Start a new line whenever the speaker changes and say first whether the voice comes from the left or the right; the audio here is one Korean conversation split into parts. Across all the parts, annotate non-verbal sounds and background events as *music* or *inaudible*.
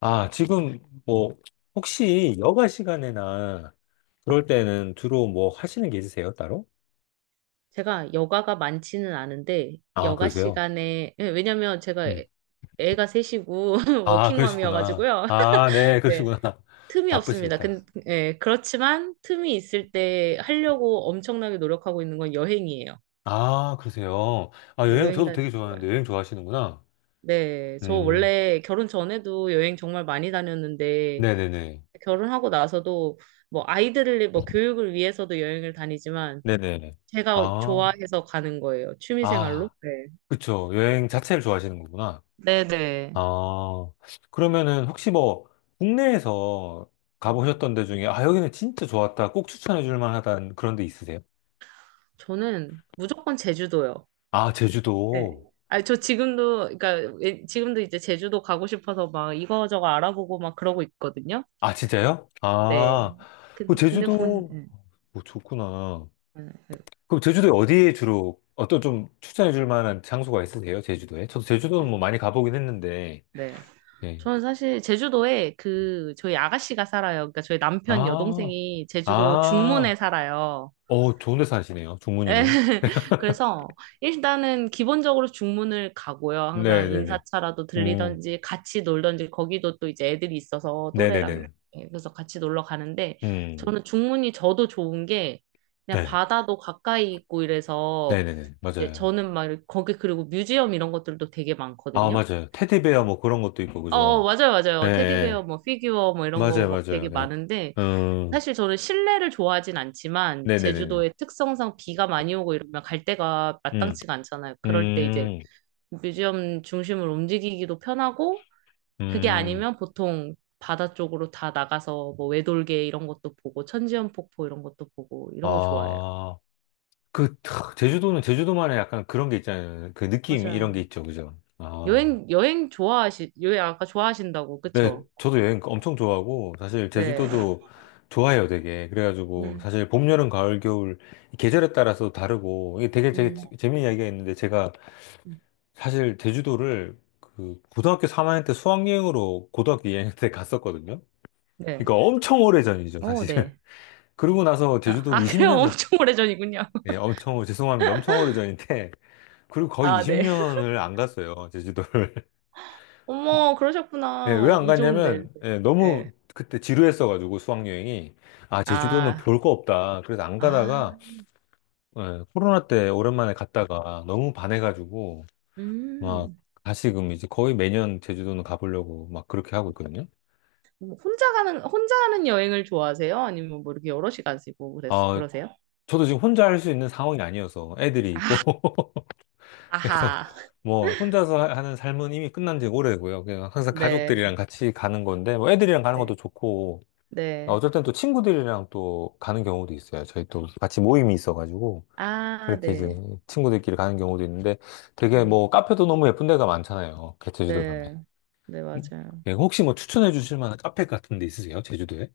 left: 아, 지금 뭐 혹시 여가 시간이나 그럴 때는 주로 뭐 하시는 게 있으세요, 따로?
right: 제가 여가가 많지는 않은데
left: 아,
right: 여가
left: 그러세요?
right: 시간에 예, 왜냐면 제가
left: 음.
right: 애가 셋이고 *laughs*
left: 아, 그러시구나.
right: 워킹맘이어가지고요.
left: 아, 네,
right: *laughs* 네.
left: 그러시구나. *laughs*
right: 틈이 없습니다.
left: 바쁘시겠다.
right: 예, 그렇지만 틈이 있을 때 하려고 엄청나게 노력하고 있는 건 여행이에요.
left: 아, 그러세요. 아,
right: 네,
left: 여행
right: 여행
left: 저도
right: 다니는
left: 되게
right: 거
left: 좋아하는데
right: 좋아요.
left: 여행 좋아하시는구나.
right: 네, 저
left: 음,
right: 원래 결혼 전에도 여행 정말 많이 다녔는데
left: 네네네.
right: 결혼하고 나서도 뭐 아이들을 뭐 교육을 위해서도 여행을 다니지만
left: 네네.
right: 제가
left: 아,
right: 좋아해서 가는 거예요. 취미 생활로.
left: 아,
right: 네.
left: 그쵸. 여행 자체를 좋아하시는 거구나.
right: 네네.
left: 아, 그러면은 혹시 뭐 국내에서 가보셨던 데 중에 아, 여기는 진짜 좋았다. 꼭 추천해 줄 만하다는 그런 데 있으세요?
right: 저는 무조건 제주도요.
left: 아,
right: 네.
left: 제주도.
right: 어, 아니, 저 지금도, 그러니까, 지금도 이제 제주도 가고 싶어서 막 이거저거 알아보고 막 그러고 있거든요.
left: 아, 진짜요?
right: 네.
left: 아, 그
right: 근데
left: 제주도
right: 네.
left: 뭐 좋구나.
right: 네.
left: 그럼 제주도에 어디에 주로 어떤 좀 추천해 줄 만한 장소가 있으세요? 제주도에? 저도
right: 네.
left: 제주도는 뭐 많이 가보긴 했는데.
right: 네.
left: 예.
right: 저는 사실 제주도에 그, 저희 아가씨가 살아요. 그러니까 저희 남편
left: 아,
right: 여동생이 제주도
left: 아.
right: 중문에 살아요.
left: 어, 좋은 데 사시네요. 종무님은.
right: *laughs* 그래서 일단은 기본적으로 중문을 가고요.
left: 네,
right: 항상
left: 네, 네.
right: 인사차라도
left: 음.
right: 들리던지 같이 놀던지 거기도 또 이제 애들이 있어서
left: 네, 네,
right: 또래랑
left: 네.
right: 예, 그래서 같이 놀러 가는데
left: 음.
right: 저는 중문이 저도 좋은 게 그냥
left: 네.
right: 바다도 가까이 있고 이래서
left: 네네네.
right: 이제
left: 맞아요.
right: 저는 막 이렇게 거기 그리고 뮤지엄 이런 것들도 되게
left: 아,
right: 많거든요.
left: 맞아요. 테디베어
right: 네.
left: 뭐 그런 것도 있고,
right: 어,
left: 그죠?
right: 맞아요,
left: 예,
right: 맞아요. 테디베어,
left: 예.
right: 뭐, 피규어, 뭐, 이런 거
left: 맞아요,
right: 막
left: 맞아요.
right: 되게
left: 네.
right: 많은데,
left: 음,
right: 사실 저는 실내를 좋아하진 않지만,
left: 네네네네.
right: 제주도의 특성상 비가 많이 오고 이러면 갈 데가
left: 음,
right: 마땅치가 않잖아요. 그럴 때 이제
left: 음,
right: 뮤지엄 중심을 움직이기도 편하고, 그게
left: 음.
right: 아니면 보통 바다 쪽으로 다 나가서 뭐, 외돌개 이런 것도 보고, 천지연 폭포 이런 것도 보고, 이런 거 좋아해요.
left: 아, 그, 탁, 제주도는 제주도만의 약간 그런 게 있잖아요. 그 느낌 이런 게
right: 맞아요.
left: 있죠, 그죠? 아,
right: 여행 아까 좋아하신다고,
left: 네.
right: 그쵸?
left: 저도 여행 엄청 좋아하고, 사실
right: 네.
left: 제주도도 좋아해요, 되게. 그래가지고,
right: 음,
left: 사실 봄, 여름, 가을, 겨울, 이 계절에 따라서 다르고, 이게 되게
right: 음,
left: 재미있는 이야기가 있는데, 제가
right: 음.
left: 사실 제주도를 그 고등학교 3학년 때 수학여행으로 고등학교 2학년 때 갔었거든요.
right: 네.
left: 그러니까 엄청 오래전이죠,
right: 어,
left: 사실.
right: 네.
left: *laughs* 그러고 나서
right: 아, *laughs* 아,
left: 제주도를
right: 그래요?
left: 20년,
right: 엄청 오래전이군요.
left: 예, 엄청, 죄송합니다. 엄청 오래전인데, *laughs* 그리고 거의
right: 아, 네.
left: 20년을 안 갔어요, 제주도를. *laughs*
right: 어머,
left: 예,
right: 그러셨구나.
left: 왜 안
right: 이조인데.
left: 갔냐면, 예,
right: 네.
left: 너무 그때 지루했어가지고 수학여행이. 아, 제주도는
right: 아,
left: 볼 거 없다. 그래서 안
right: 아,
left: 가다가, 예, 코로나 때 오랜만에 갔다가 너무 반해가지고, 막,
right: 음.
left: 다시금 이제 거의 매년 제주도는 가보려고 막 그렇게 하고 있거든요.
right: 뭐 혼자 가는, 혼자 하는 여행을 좋아하세요? 아니면 뭐 이렇게 여럿이 가시고
left: 어,
right: 그러세요?
left: 저도 지금 혼자 할 수 있는 상황이 아니어서 애들이
right: 아,
left: 있고 *laughs* 그래서
right: 아하.
left: 뭐 혼자서 하는 삶은 이미 끝난 지 오래고요. 그냥 항상
right: 네,
left: 가족들이랑 같이 가는 건데 뭐 애들이랑 가는
right: 네,
left: 것도 좋고 아,
right: 네.
left: 어쩔 땐 또 친구들이랑 또 가는 경우도 있어요. 저희 또 같이 모임이 있어가지고
right: 아,
left: 그렇게 이제
right: 네.
left: 친구들끼리 가는 경우도 있는데 되게
right: 음,
left: 뭐 카페도 너무 예쁜 데가 많잖아요. 그 제주도 가면.
right: 네. 네, 맞아요.
left: 예, 혹시 뭐 추천해 주실 만한 카페 같은 데 있으세요? 제주도에?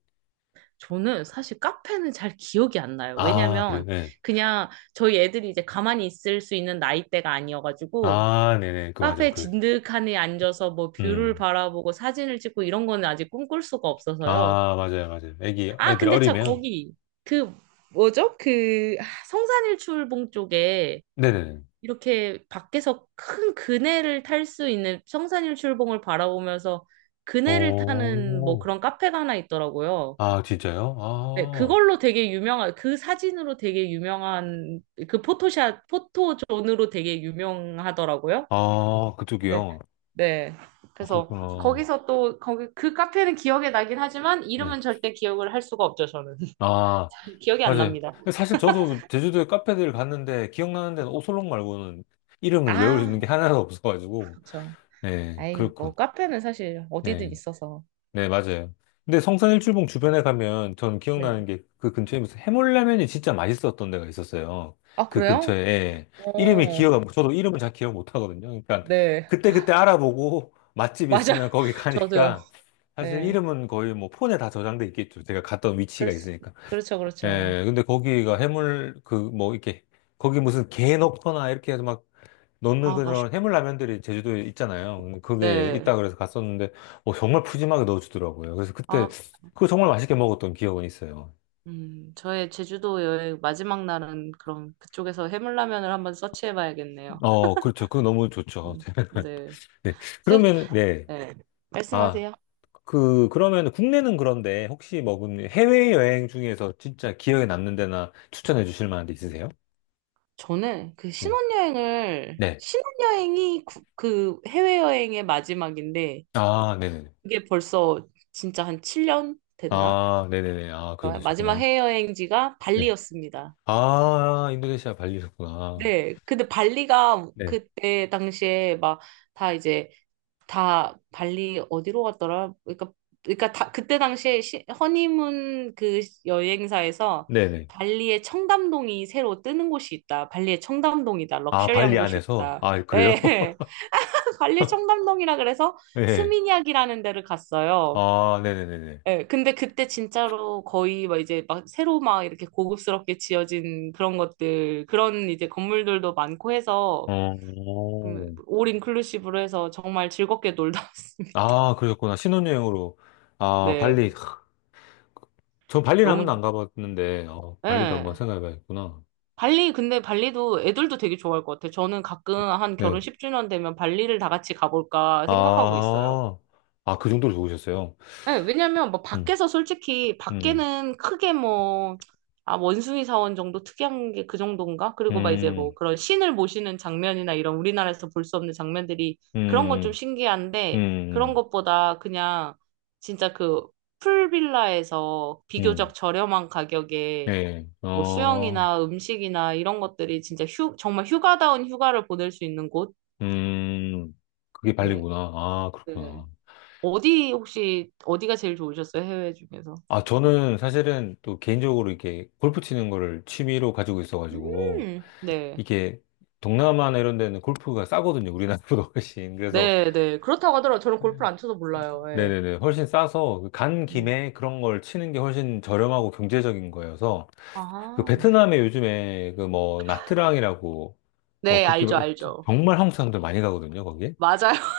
right: 저는 사실 카페는 잘 기억이 안 나요.
left: 아, 그래요?
right: 왜냐면
left: 네.
right: 그냥 저희 애들이 이제 가만히 있을 수 있는 나이대가 아니어가지고
left: 아, 네네. 그 맞아요.
right: 카페
left: 그렇
right: 진득하니 앉아서 뭐 뷰를
left: 음.
right: 바라보고 사진을 찍고 이런 거는 아직 꿈꿀 수가 없어서요.
left: 아, 맞아요, 맞아요. 애기, 애
right: 아,
left: 들
right: 근데 참
left: 어리면.
right: 거기 그 뭐죠? 그 아, 성산일출봉 쪽에
left: 네네네.
right: 이렇게 밖에서 큰 그네를 탈 수 있는 성산일출봉을 바라보면서 그네를 타는 뭐
left: 오,
right: 그런 카페가 하나 있더라고요.
left: 아, 진짜요?
right: 네,
left: 아,
right: 그걸로 되게 유명한, 그 사진으로 되게 유명한, 그 포토샷, 포토존으로 되게 유명하더라고요.
left: 아,
right: 네.
left: 그쪽이요.
right: 네.
left: 아,
right: 그래서
left: 그렇구나.
right: 거기서 또 거기 그 카페는 기억에 나긴 하지만
left: 네.
right: 이름은 절대 기억을 할 수가 없죠, 저는.
left: 아,
right: *laughs* 기억이 안
left: 맞아요.
right: 납니다.
left: 사실 저도 제주도에 카페들 갔는데, 기억나는 데는 오설록 말고는 이름을 외울 수
right: 아,
left: 있는 게 하나도 없어가지고.
right: 그렇죠.
left: 네,
right: 아이,
left: 그렇군.
right: 뭐 카페는 사실 어디든
left: 예.
right: 있어서.
left: 네, 맞아요. 근데 성산일출봉 주변에 가면 전 기억나는
right: 네.
left: 게 그 근처에 무슨 해물라면이 진짜 맛있었던 데가 있었어요.
right: 아,
left: 그
right: 그래요?
left: 근처에. 예. 이름이
right: 어.
left: 기억 안, 저도 이름을 잘 기억 못 하거든요. 그러니까
right: 네.
left: 그때그때 알아보고 *laughs* 맛집
right: 맞아.
left: 있으면
right: *laughs*
left: 거기
right: 저도요.
left: 가니까 사실
right: 네.
left: 이름은 거의 뭐 폰에 다 저장돼 있겠죠. 제가 갔던 위치가
right: 그렇,
left: 있으니까.
right: 그렇죠, 그렇죠.
left: 예, 근데 거기가 해물 그 뭐 이렇게 거기 무슨 게 넣거나 이렇게 해서 막 넣는
right: 아, 맛있.
left: 그런 해물라면들이 제주도에 있잖아요. 근데 그게
right: 네.
left: 있다 그래서 갔었는데, 어, 정말 푸짐하게 넣어주더라고요. 그래서 그때,
right: 아,
left: 그거 정말 맛있게 먹었던 기억은 있어요.
right: 저의 제주도 여행 마지막 날은 그럼 그쪽에서 해물라면을 한번 서치해 봐야겠네요.
left: 어, 그렇죠. 그거 너무 좋죠.
right: 음, 네.
left: *laughs* 네.
right: 세-
left: 그러면, 네.
right: 네,
left: 아,
right: 말씀하세요.
left: 그, 그러면 국내는 그런데 혹시 먹은 해외여행 중에서 진짜 기억에 남는 데나 추천해 주실 만한 데 있으세요?
right: 저는 그
left: 네.
right: 신혼여행을,
left: 네.
right: 신혼여행이 구- 그 해외여행의 마지막인데,
left: 아, 네네네.
right: 그게 벌써 진짜 한 7년 됐나?
left: 아, 네네네. 아, 그도셨구
right: 마지막
left: 나
right: 해외여행지가
left: 네.
right: 발리였습니다.
left: 아, 인도네시아 발리셨구나.
right: 네. 근데 발리가
left: 네.
right: 그때 당시에 막 다 이제 다 발리 어디로 갔더라? 그러니까 그러니까 다 그때 당시에 시, 허니문 그 여행사에서
left: 네네.
right: 발리의 청담동이 새로 뜨는 곳이 있다. 발리의 청담동이다.
left: 아, 발리
right: 럭셔리한 곳이
left: 안에서?
right: 있다.
left: 아, 그래요?
right: 예.
left: *laughs*
right: *laughs* 발리 청담동이라 그래서
left: 예.
right: 스미냑이라는 데를 갔어요.
left: 아, 네네네네.
right: 예, 근데 그때 진짜로 거의 막 이제 막 새로 막 이렇게 고급스럽게 지어진 그런 것들, 그런 이제 건물들도 많고 해서,
left: 어,
right: 올 인클루시브로 해서 정말 즐겁게 놀다 *laughs* 왔습니다.
left: 아, 그러셨구나. 신혼여행으로. 아,
right: 네,
left: 발리. 하, 저 발리는 한 번도
right: 너무,
left: 안 가봤는데, 어, 발리도 한번
right: 예.
left: 생각해봐야겠구나.
right: 발리, 근데 발리도 애들도 되게 좋아할 것 같아요. 저는 가끔 한 결혼
left: 네.
right: 10주년 되면 발리를 다 같이 가볼까 생각하고 있어요.
left: 아, 아, 그 정도로 좋으셨어요.
right: 네, 왜냐면 뭐
left: 음,
right: 밖에서 솔직히
left: 음,
right: 밖에는 크게 뭐 아, 원숭이 사원 정도 특이한 게 그 정도인가? 그리고 막 이제
left: 음,
right: 뭐 그런 신을 모시는 장면이나 이런 우리나라에서 볼 수 없는 장면들이 그런 건 좀
left: 음, 음,
right: 신기한데 그런
left: 음,
right: 것보다 그냥 진짜 그 풀빌라에서
left: 음.
right: 비교적 저렴한 가격에
left: 예,
right: 뭐
left: 어,
right: 수영이나 음식이나 이런 것들이 진짜 휴, 정말 휴가다운 휴가를 보낼 수 있는 곳?
left: 음, 그게
right: 네.
left: 발리구나. 아,
right: 네.
left: 그렇구나.
right: 어디 혹시 어디가 제일 좋으셨어요? 해외 중에서?
left: 아, 저는 사실은 또 개인적으로 이렇게 골프 치는 거를 취미로 가지고 있어가지고,
right: 네.
left: 이게 동남아나 이런 데는 골프가 싸거든요. 우리나라보다 *laughs* 훨씬. 그래서,
right: 네, 네. 그렇다고 하더라고요. 저는 골프를 안 쳐서 몰라요.
left: 네,
right: 예.
left: 네. 네 훨씬 싸서, 간
right: 음.
left: 김에 그런 걸 치는 게 훨씬 저렴하고 경제적인 거여서, 그
right: 아.
left: 베트남에 요즘에 그 뭐, 나트랑이라고, 뭐,
right: 네,
left: 그렇게
right: 알죠,
left: 막
right: 알죠.
left: 정말 한국 사람들 많이 가거든요, 거기.
right: 맞아요.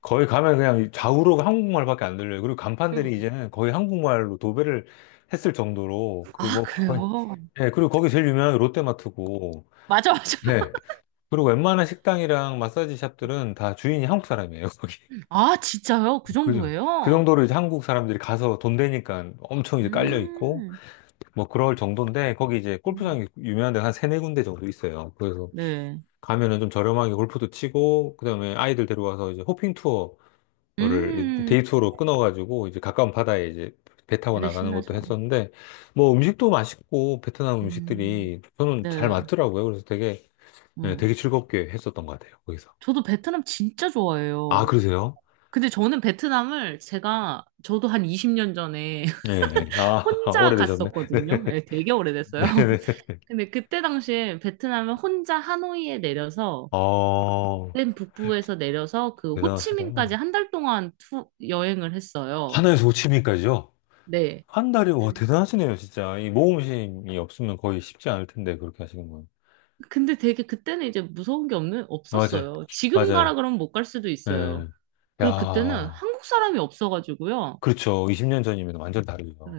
left: 거의 가면 그냥 좌우로 한국말밖에 안 들려요. 그리고 간판들이
right: *laughs*
left: 이제는 거의 한국말로 도배를 했을 정도로 그
right: 아,
left: 뭐 거의
right: 그래요?
left: 예, 그리고 거기 제일 유명한 게 롯데마트고
right: 맞아, 맞아.
left: 네. 그리고 웬만한 식당이랑 마사지 샵들은 다 주인이 한국 사람이에요, 거기.
right: 아, 진짜요? 그
left: *laughs* 그죠. 그
right: 정도예요?
left: 정도로 이제 한국 사람들이 가서 돈 되니까 엄청 이제 깔려 있고
right: 음,
left: 뭐 그럴 정도인데 거기 이제 골프장이
right: 음.
left: 유명한 데가 한 세네 군데 정도 있어요. 그래서
right: 네.
left: 가면은 좀 저렴하게 골프도 치고 그다음에 아이들 데려와서 이제 호핑 투어 거를
right: 음,
left: 데이투어로 끊어가지고 이제 가까운 바다에 이제 배 타고
right: 애들
left: 나가는 것도
right: 신나죠.
left: 했었는데 뭐 음식도 맛있고 베트남
right: 음,
left: 음식들이 저는 잘
right: 네.
left: 맞더라고요. 그래서 되게 네,
right: 음.
left: 되게 즐겁게 했었던 것 같아요. 거기서.
right: 저도 베트남 진짜
left: 아,
right: 좋아해요.
left: 그러세요?
right: 근데 저는 베트남을 제가, 저도 한 20년 전에 *laughs*
left: 네. 네. 아, *laughs*
right: 혼자
left: 오래되셨네.
right: 갔었거든요. 예, 되게 오래됐어요.
left: 네. 네네.
right: 근데 그때 당시에 베트남을 혼자 하노이에 내려서
left: 아,
right: 맨 북부에서 내려서 그
left: 대단하시다.
right: 호치민까지 한 달 동안 여행을 했어요.
left: 하나에서 오십인까지요.
right: 네.
left: 한 달이, 와, 대단하시네요, 진짜. 이 모험심이 없으면 거의 쉽지 않을 텐데, 그렇게 하시는 건.
right: 근데 되게 그때는 이제 무서운 게 없는
left: 맞아요.
right: 없었어요. 지금
left: 맞아요.
right: 가라 그러면 못 갈 수도 있어요.
left: 예.
right: 그리고 그때는
left: 야.
right: 한국 사람이 없어가지고요.
left: 그렇죠. 20년 전이면 완전
right: 네.
left: 다르죠.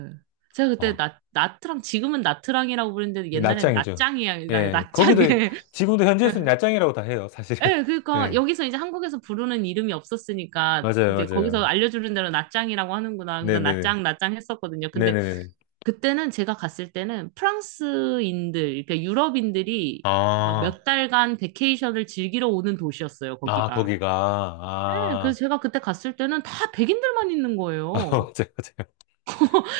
right: 제가 그때
left: 아,
right: 나, 나트랑 지금은 나트랑이라고 부르는데
left: 이
right: 옛날엔
left: 낮장이죠.
right: 나짱이야 나,
left: 예, 거기도,
right: 나짱에
left: 지금도 현지에서는
right: *laughs*
left: 낯장이라고 다 해요, 사실은.
right: 예,
left: *laughs*
right: 그러니까
left: 네,
right: 여기서 이제 한국에서 부르는 이름이 없었으니까
left: 맞아요,
right: 이제 거기서
left: 맞아요.
right: 알려주는 대로 나짱이라고 하는구나. 그래서
left: 네네네.
right: 나짱, 나짱 했었거든요. 근데
left: 네네네.
right: 그때는 제가 갔을 때는 프랑스인들, 그러니까 유럽인들이 막
left: 아,
right: 몇 달간 베케이션을 즐기러 오는 도시였어요,
left: 아,
right: 거기가.
left: 거기가,
right: 네,
left: 아,
right: 그래서 제가 그때 갔을 때는 다 백인들만 있는
left: *laughs* 아,
right: 거예요.
left: 맞아요, 맞아요.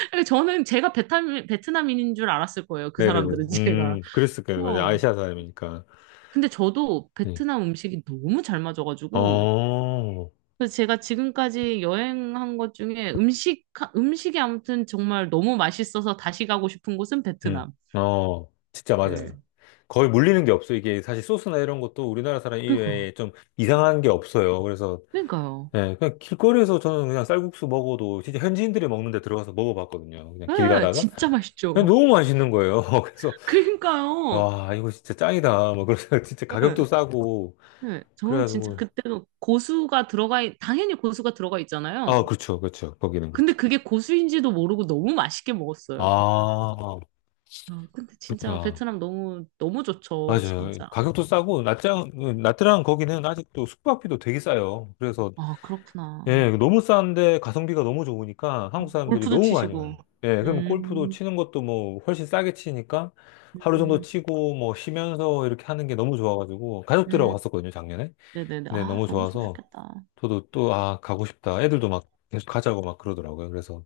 right: 그러니까 저는 제가 베트남, 베트남인인 줄 알았을 거예요, 그
left: 네네네.
right: 사람들은 제가.
left: 그랬을 거예요. 맞아요.
right: 어.
left: 아시아 사람이니까.
right: 근데 저도
left: 네.
right: 베트남 음식이 너무 잘 맞아가지고
left: 어,
right: 그래서 제가 지금까지 여행한 것 중에 음식, 음식이 아무튼 정말 너무 맛있어서 다시 가고 싶은 곳은
left: 음,
right: 베트남.
left: 어, 진짜 맞아요.
right: 네.
left: 거의 물리는 게 없어요. 이게 사실 소스나 이런 것도 우리나라 사람
right: 그러니까,
left: 이외에 좀 이상한 게 없어요. 그래서
right: 그러니까요.
left: 네, 그냥 길거리에서 저는 그냥 쌀국수 먹어도 진짜 현지인들이 먹는 데 들어가서 먹어봤거든요. 그냥 길
right: 예,
left: 가다가.
right: 진짜
left: 그냥
right: 맛있죠.
left: 너무 맛있는 거예요. *laughs* 그래서,
right: *laughs* 그러니까요.
left: 와, 이거 진짜 짱이다. 막 그래서 *laughs* 진짜 가격도
right: 예,
left: 싸고.
right: 예, 저는 진짜
left: 그래가지고.
right: 그때도 고수가 들어가, 당연히 고수가 들어가
left: 아,
right: 있잖아요.
left: 그렇죠. 그렇죠. 거기는
right: 근데
left: 그렇죠.
right: 그게 고수인지도 모르고 너무 맛있게 먹었어요.
left: 아,
right: 아, 근데 진짜
left: 그렇구나.
right: 베트남 너무, 너무 좋죠,
left: 맞아요.
right: 진짜.
left: 가격도 싸고, 낮장, 낮드랑 거기는 아직도 숙박비도 되게 싸요. 그래서
right: 아,
left: 예,
right: 그렇구나.
left: 그 너무 싼데 가성비가 너무 좋으니까 한국 사람들이
right: 골프도
left: 너무 많이 와요.
right: 치시고.
left: 예, 그럼 골프도
right: 음,
left: 치는 것도 뭐 훨씬 싸게 치니까 하루 정도
right: 음,
left: 치고 뭐 쉬면서 이렇게 하는 게 너무 좋아가지고 가족들하고
right: 음.
left: 갔었거든요, 작년에.
right: 네네네.
left: 네,
right: 아,
left: 너무
right: 너무
left: 좋아서
right: 좋으셨겠다.
left: 저도 또, 아, 가고 싶다. 애들도 막 계속 가자고 막 그러더라고요. 그래서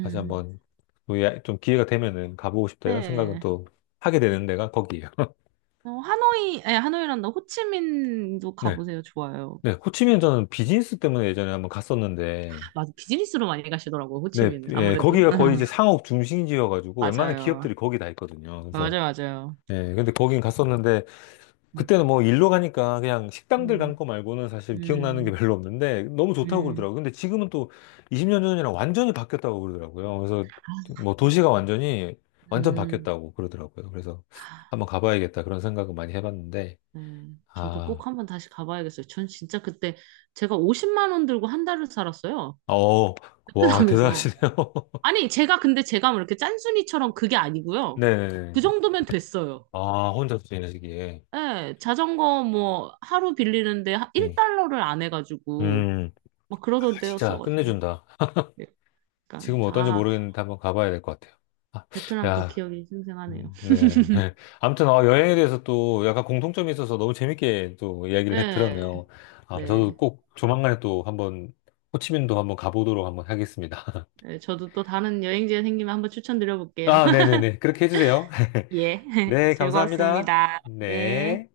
left: 다시 한번 또 좀 기회가 되면은 가보고 싶다 이런 생각은
right: 네.
left: 또 하게 되는 데가 거기예요. *laughs*
right: 어, 하노이, 아니, 하노이란다. 호치민도
left: 네.
right: 가보세요. 좋아요.
left: 네, 호치민 저는 비즈니스 때문에 예전에 한번 갔었는데
right: 맞아. 비즈니스로 많이 가시더라고요.
left: 네,
right: 호치민은.
left: 예,
right: 아무래도.
left: 거기가 거의
right: *laughs*
left: 이제 상업 중심지여가지고 웬만한
right: 맞아요.
left: 기업들이 거기 다 있거든요. 그래서,
right: 맞아요. 맞아요.
left: 예, 근데 거긴 갔었는데,
right: 음,
left: 그때는 뭐 일로 가니까 그냥 식당들 간
right: 음,
left: 거 말고는 사실 기억나는 게 *laughs* 별로 없는데, 너무 좋다고
right: 음,
left: 그러더라고요. 근데 지금은 또 20년 전이랑 완전히 바뀌었다고 그러더라고요. 그래서
right: 아,
left: 뭐 도시가 완전히, 완전
right: 음.
left: 바뀌었다고 그러더라고요. 그래서 한번 가봐야겠다 그런 생각을 많이 해봤는데,
right: 네. 저도
left: 아,
right: 꼭 한번 다시 가봐야겠어요. 전 진짜 그때 제가 50만 원 들고 한 달을 살았어요.
left: 어, 와,
right: 베트남에서.
left: 대단하시네요. *laughs*
right: 아니, 제가 근데 제가 뭐 이렇게 짠순이처럼 그게 아니고요.
left: 네네네.
right: 그 정도면 됐어요.
left: 아, 혼자서 지내시기에.
right: 예, 자전거 뭐 하루 빌리는데
left: 음.
right: 1달러를 안 해가지고
left: 음.
right: 막 그러던
left: 진짜
right: 때였어가지고
left: 끝내준다.
right: 약간
left: 지금 어떤지
right: 아
left: 모르겠는데 한번 가봐야 될 것 같아요. 아,
right: 베트남 또
left: 야,
right: 기억이 생생하네요.
left: 네. *laughs* 아무튼 어, 여행에 대해서 또 약간 공통점이 있어서 너무 재밌게 또 이야기를 해
right: 네,
left: 들었네요. 아, 저도
right: 네,
left: 꼭 조만간에 또 한번 호치민도 한번 가보도록 한번 하겠습니다.
right: 네, 저도 또 다른 여행지에 생기면 한번
left: *laughs*
right: 추천드려볼게요.
left: 아,
right: *laughs*
left: 네네네. 그렇게 해주세요. *laughs*
right: 예, *laughs*
left: 네, 감사합니다.
right: 즐거웠습니다. 네.
left: 네.